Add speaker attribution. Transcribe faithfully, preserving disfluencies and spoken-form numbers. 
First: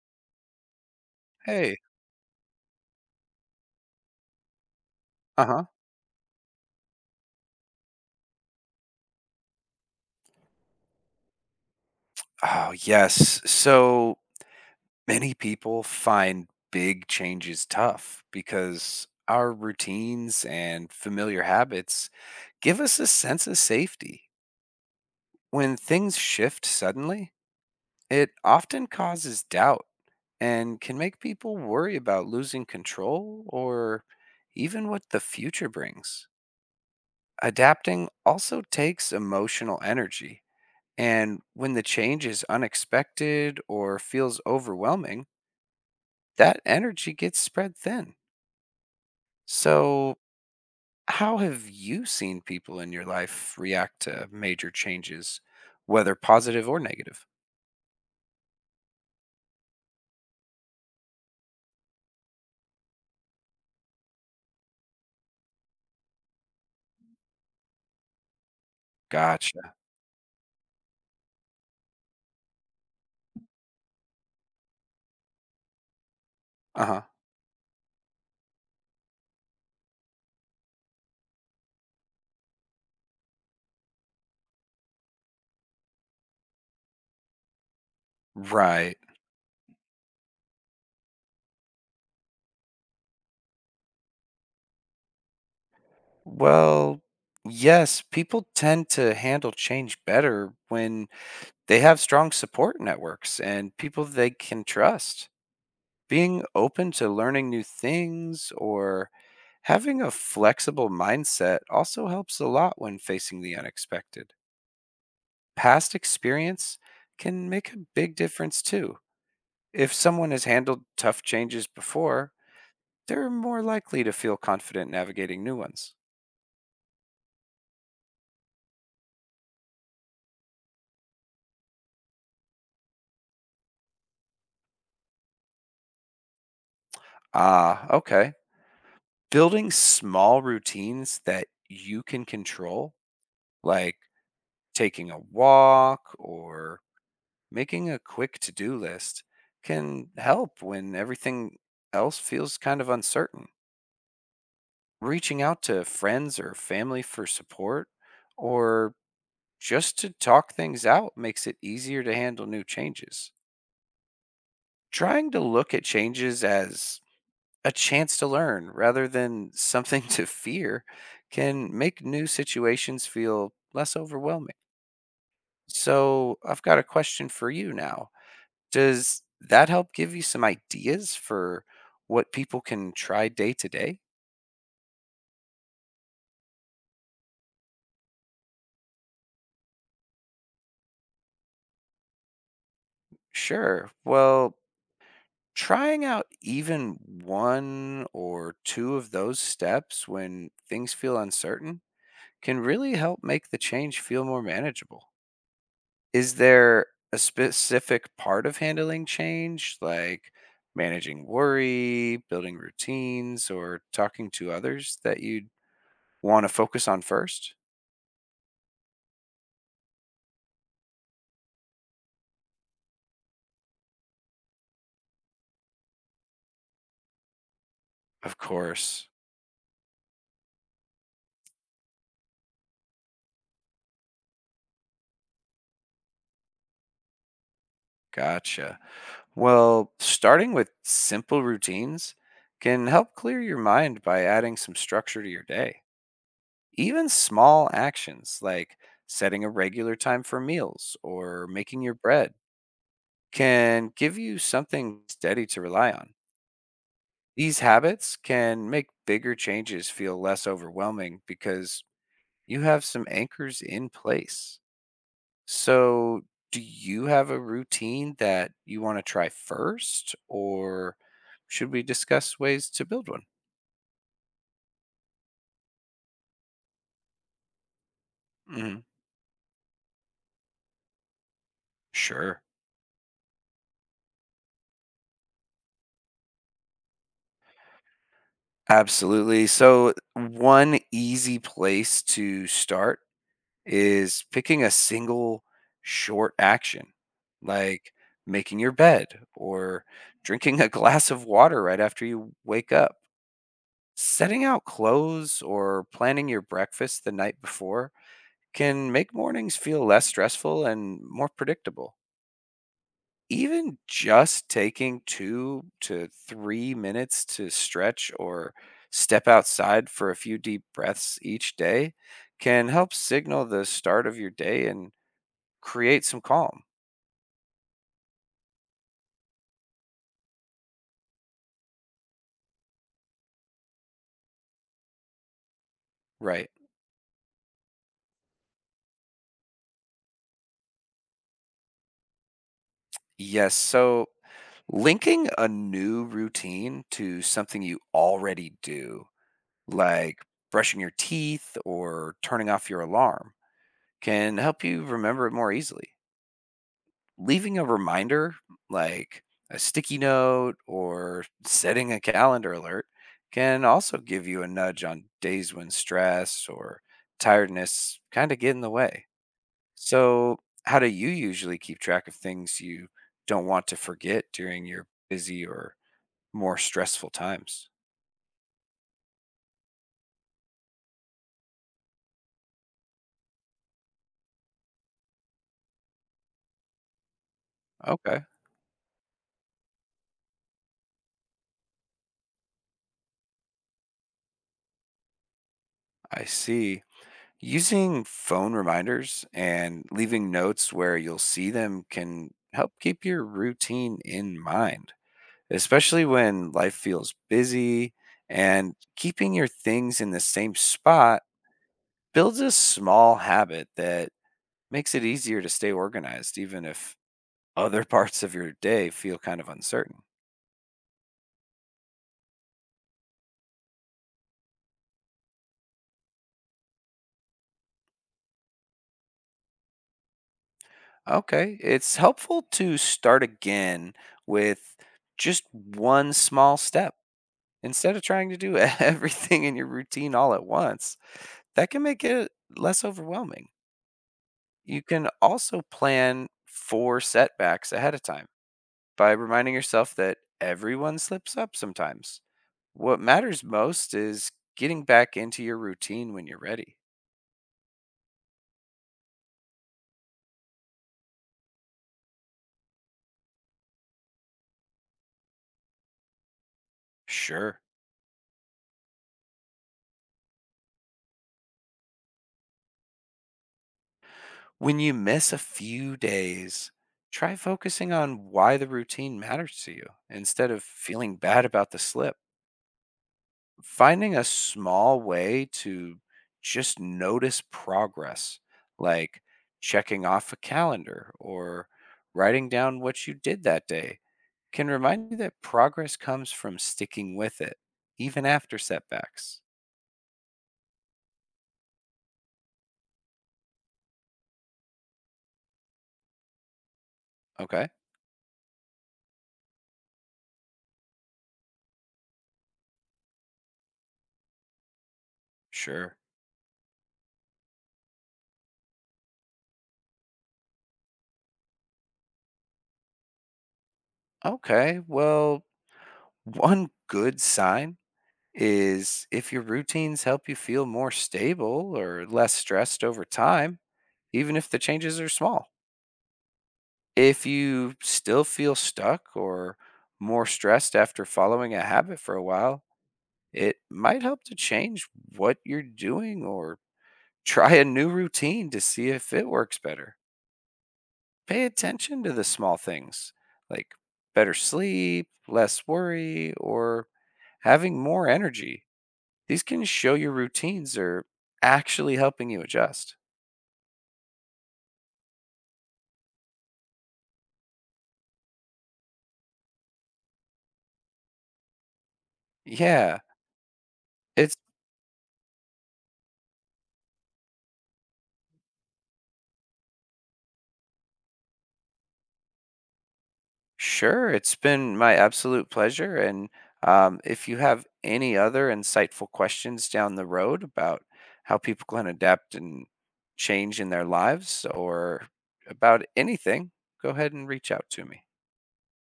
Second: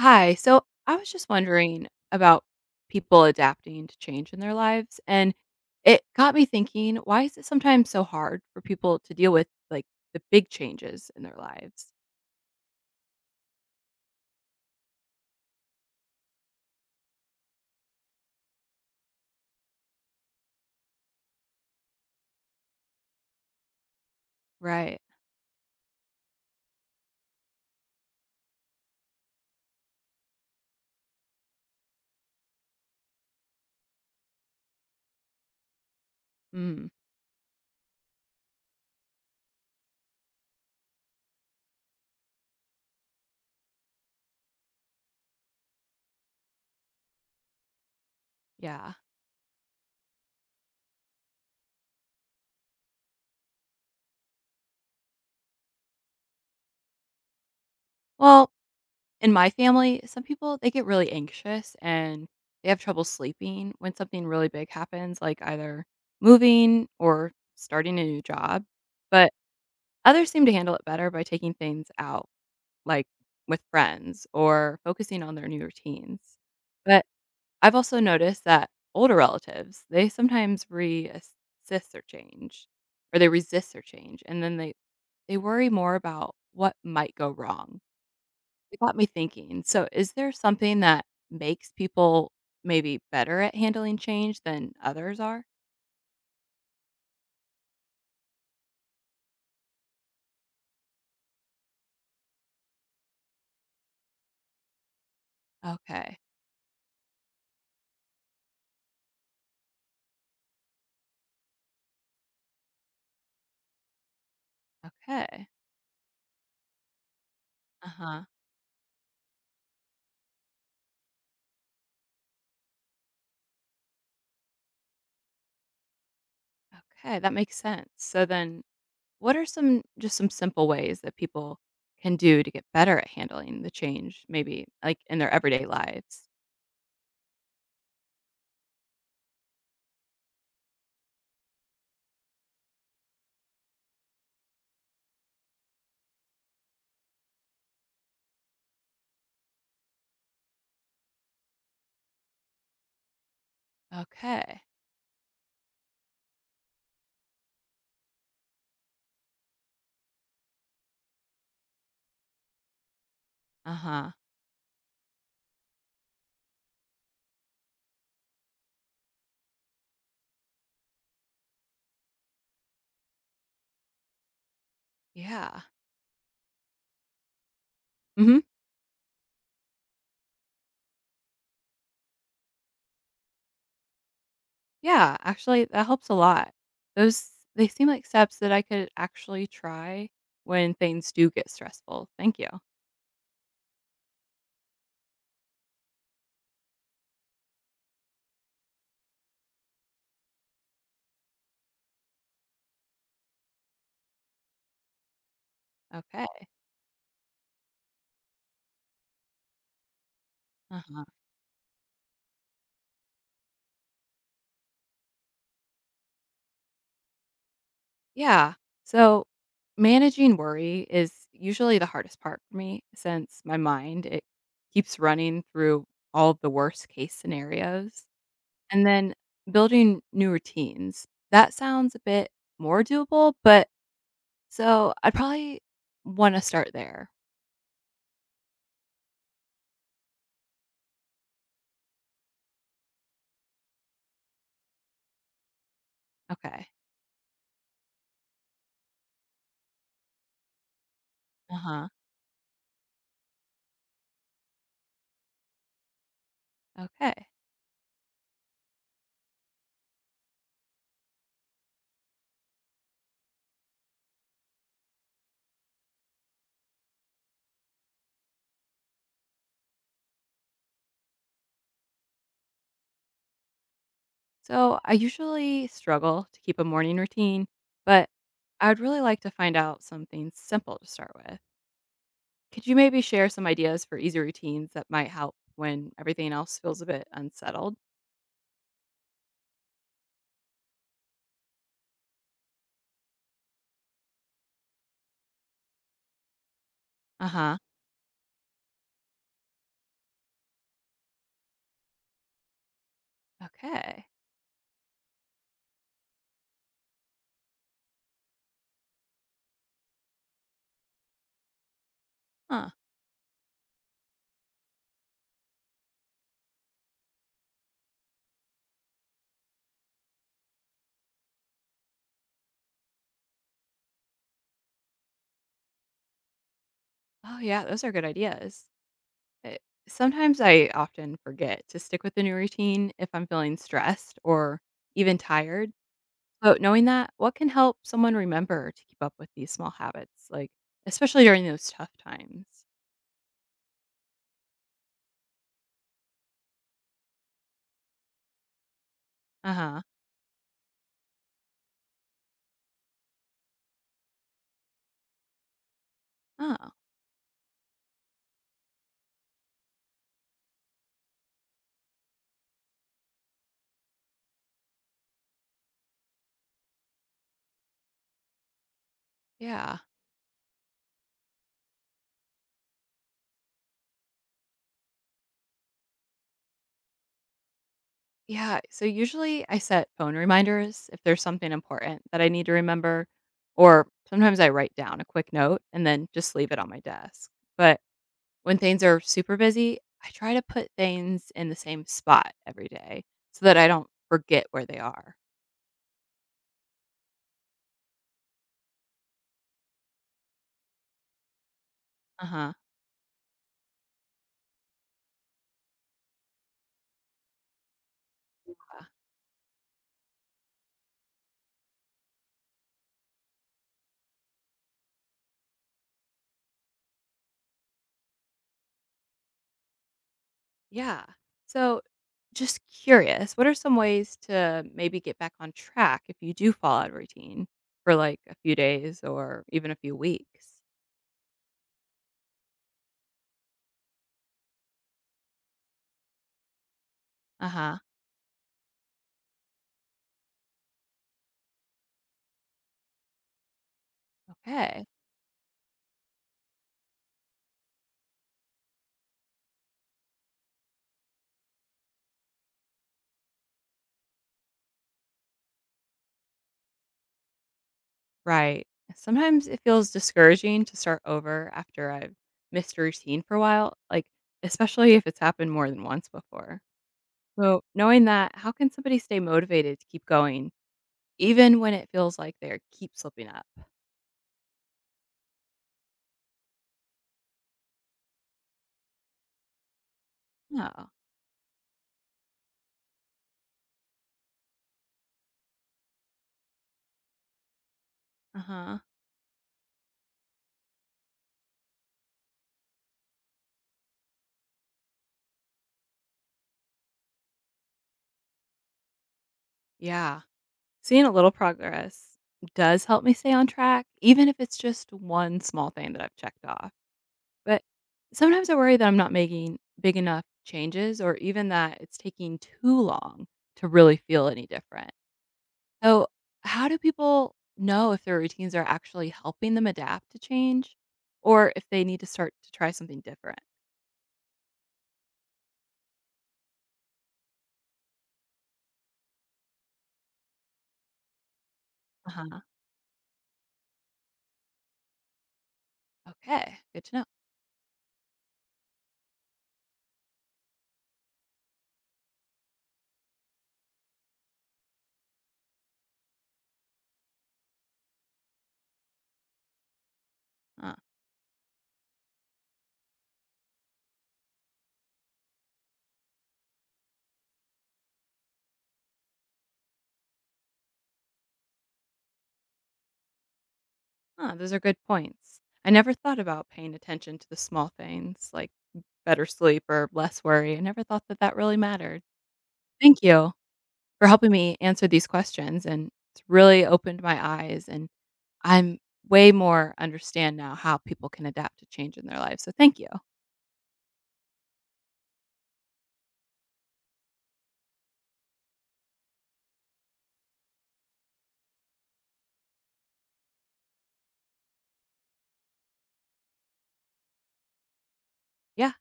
Speaker 1: Hi. So I was just
Speaker 2: Hey.
Speaker 1: wondering about people adapting to change in their lives. And
Speaker 2: Uh-huh.
Speaker 1: it got me thinking, why is it sometimes so hard for people to deal with, like, the big changes in their lives?
Speaker 2: Oh, yes. So many people find big changes tough because our routines and familiar habits give us a sense of safety.
Speaker 1: Right.
Speaker 2: When things shift suddenly, it often causes doubt and can make people worry about losing control or even what the future brings.
Speaker 1: Mm,
Speaker 2: Adapting also takes emotional energy. And when the change is unexpected or feels overwhelming, that energy gets spread thin.
Speaker 1: yeah.
Speaker 2: So, how have you seen people in your life react to major changes, whether positive or negative?
Speaker 1: Well, in my family, some people they get really anxious and they have trouble sleeping when something really big happens, like either moving or starting a new job. But
Speaker 2: Gotcha.
Speaker 1: others seem to handle it better by taking things out, like, with friends or focusing on their new routines.
Speaker 2: Uh huh.
Speaker 1: But I've also noticed that older relatives, they sometimes resist their change, or they resist their change and then they they worry more about what might go wrong. It got
Speaker 2: Right.
Speaker 1: me thinking. So is there something that makes people maybe better at handling change than others are?
Speaker 2: Well, yes, people tend to handle change better when they have strong support networks and people they can trust.
Speaker 1: Okay.
Speaker 2: Being open to learning new things or having a flexible mindset also helps a lot when facing the unexpected.
Speaker 1: Okay.
Speaker 2: Past experience can make a big
Speaker 1: Uh-huh.
Speaker 2: difference too. If someone has handled tough changes before, they're more likely to feel confident navigating new ones.
Speaker 1: Okay, that makes sense. So then, what are some, just some simple ways that people can do to get better at handling the change, maybe like in their everyday lives?
Speaker 2: Ah, okay. Building small routines that you can control, like taking a walk or making a quick to do list, can help when everything else feels kind of uncertain.
Speaker 1: Okay.
Speaker 2: Reaching out to friends or family for support or just to talk things out makes it easier to handle new changes.
Speaker 1: Uh huh.
Speaker 2: Trying to look at changes as a chance to learn rather than something to fear can make new situations feel less overwhelming.
Speaker 1: Yeah.
Speaker 2: So, I've got a question for you now.
Speaker 1: Hmm.
Speaker 2: Does that help give you some ideas for what people can try day to day?
Speaker 1: Yeah. Actually, that helps a lot. Those they seem like steps that I could actually try when things do get stressful. Thank you.
Speaker 2: Sure. Well, trying out even one or two of those steps when things feel uncertain can really help make the change feel more manageable. Is
Speaker 1: Okay.
Speaker 2: there a specific part of handling change, like
Speaker 1: Uh huh.
Speaker 2: managing worry, building routines, or talking to others, that you'd want to focus on first?
Speaker 1: Yeah. So managing worry is usually the hardest part for me since my mind it keeps running through all of the worst case scenarios.
Speaker 2: Of
Speaker 1: And
Speaker 2: course.
Speaker 1: then building new routines. That sounds a bit more doable, but so I'd probably want to start there.
Speaker 2: Gotcha. Well, starting with simple routines can help clear your mind by adding some structure to your day.
Speaker 1: Okay.
Speaker 2: Even small actions like setting a regular time for meals or
Speaker 1: Uh
Speaker 2: making
Speaker 1: huh.
Speaker 2: your bread can give you something steady to rely on.
Speaker 1: Okay.
Speaker 2: These habits can make bigger changes feel less overwhelming because you have some anchors in place. So, do you have a routine that you want to try first, or should we discuss ways to build one?
Speaker 1: So I usually struggle to keep a morning routine, but I'd
Speaker 2: Mhm.
Speaker 1: really like to find out something simple to start with.
Speaker 2: Sure.
Speaker 1: Could you maybe share some ideas for easy routines that might help when everything else feels a bit unsettled?
Speaker 2: Absolutely. So, one easy place to start is picking a single short action,
Speaker 1: Uh huh.
Speaker 2: like making your bed or drinking a glass of water right after you wake up.
Speaker 1: Okay.
Speaker 2: Setting out clothes or planning your breakfast the night before can make mornings feel less stressful and more predictable.
Speaker 1: Huh.
Speaker 2: Even just taking two to three minutes to stretch or step outside for a few deep breaths each day can help signal the start of your day and create some calm.
Speaker 1: Oh, yeah. Those are good ideas. Eh, Sometimes I often forget to stick with the new routine if I'm feeling stressed or even tired.
Speaker 2: Right.
Speaker 1: So, knowing that, what can help someone remember to keep up with these small habits, like especially during those tough times?
Speaker 2: Yes. So linking a new routine to something you already do,
Speaker 1: Uh huh.
Speaker 2: like brushing your teeth or turning off your alarm, can help you remember it more easily.
Speaker 1: Oh,
Speaker 2: Leaving a reminder like a sticky note or setting a calendar alert can also give you a nudge on days when stress or tiredness kind of get in the way.
Speaker 1: yeah.
Speaker 2: So, how do you usually keep track of things you don't want to forget during your busy or more stressful times?
Speaker 1: Yeah. So, usually I set phone reminders if there's something important that I need to remember, or sometimes I write down a quick note and then just leave it on my desk. But
Speaker 2: Okay,
Speaker 1: when things are super busy, I try to put things in the same spot every day so that I don't forget where they are.
Speaker 2: I see. Using phone reminders and leaving notes where you'll see them can
Speaker 1: Uh-huh.
Speaker 2: help keep your routine in mind, especially when life feels busy, and
Speaker 1: Uh,
Speaker 2: keeping your things in the same spot builds a small habit that makes it easier to stay organized even if other parts of your day feel kind of uncertain.
Speaker 1: Yeah. So, just curious, what are some ways to maybe get back on track if you do fall out of routine for like a few days or even a few weeks?
Speaker 2: Okay, it's helpful to start again with just one small step
Speaker 1: Uh-huh.
Speaker 2: instead of trying to do everything in your routine all at once. That can make it less overwhelming. You
Speaker 1: Okay.
Speaker 2: can also plan for setbacks ahead of time by reminding yourself that everyone slips up sometimes. What matters most is getting back into your routine when you're ready.
Speaker 1: Right. Sometimes it feels discouraging to start over after I've missed a routine for a while, like especially if it's happened more than once before.
Speaker 2: Sure.
Speaker 1: So, knowing that, how can somebody stay motivated to keep going even when it feels like they are keep slipping up?
Speaker 2: When you miss a few days, try focusing on why the routine matters to you instead of
Speaker 1: Oh,
Speaker 2: feeling bad about the slip. Finding a small way to just notice
Speaker 1: uh
Speaker 2: progress,
Speaker 1: huh.
Speaker 2: like checking off a calendar or writing down what you did that day, can remind you that progress comes from sticking with it, even after setbacks.
Speaker 1: Yeah. Seeing a little progress does help me stay on track, even if it's just one small thing that I've checked off. But
Speaker 2: Okay,
Speaker 1: sometimes I worry that I'm not making big enough changes or even that it's taking too long to really feel any different.
Speaker 2: sure.
Speaker 1: So, how do people know if their routines are actually helping them adapt to change or if they need to start to try something different?
Speaker 2: Okay, well, one good sign is if your routines help you feel more stable or less
Speaker 1: Uh-huh.
Speaker 2: stressed over time, even if the changes are small.
Speaker 1: Okay, good to know.
Speaker 2: If you still feel stuck or more stressed after following a habit for a while, it might help to change what you're doing or try a new routine to see if it works better.
Speaker 1: Huh.
Speaker 2: Pay attention to the small things like better sleep, less worry, or having more energy. These can show your routines are actually helping you adjust.
Speaker 1: Huh, those are good points. I never thought about paying attention to the small things like better sleep or less worry. I never thought that that really mattered.
Speaker 2: Yeah,
Speaker 1: Thank you for helping
Speaker 2: it's
Speaker 1: me answer these questions and it's really opened my eyes and I'm way more understand now how people can adapt to change in their lives. So thank you.
Speaker 2: sure. It's been my absolute pleasure. And um, if you have any other insightful questions down the road about how people can adapt and change in their lives or about anything, go ahead and reach out to me.
Speaker 1: Yeah.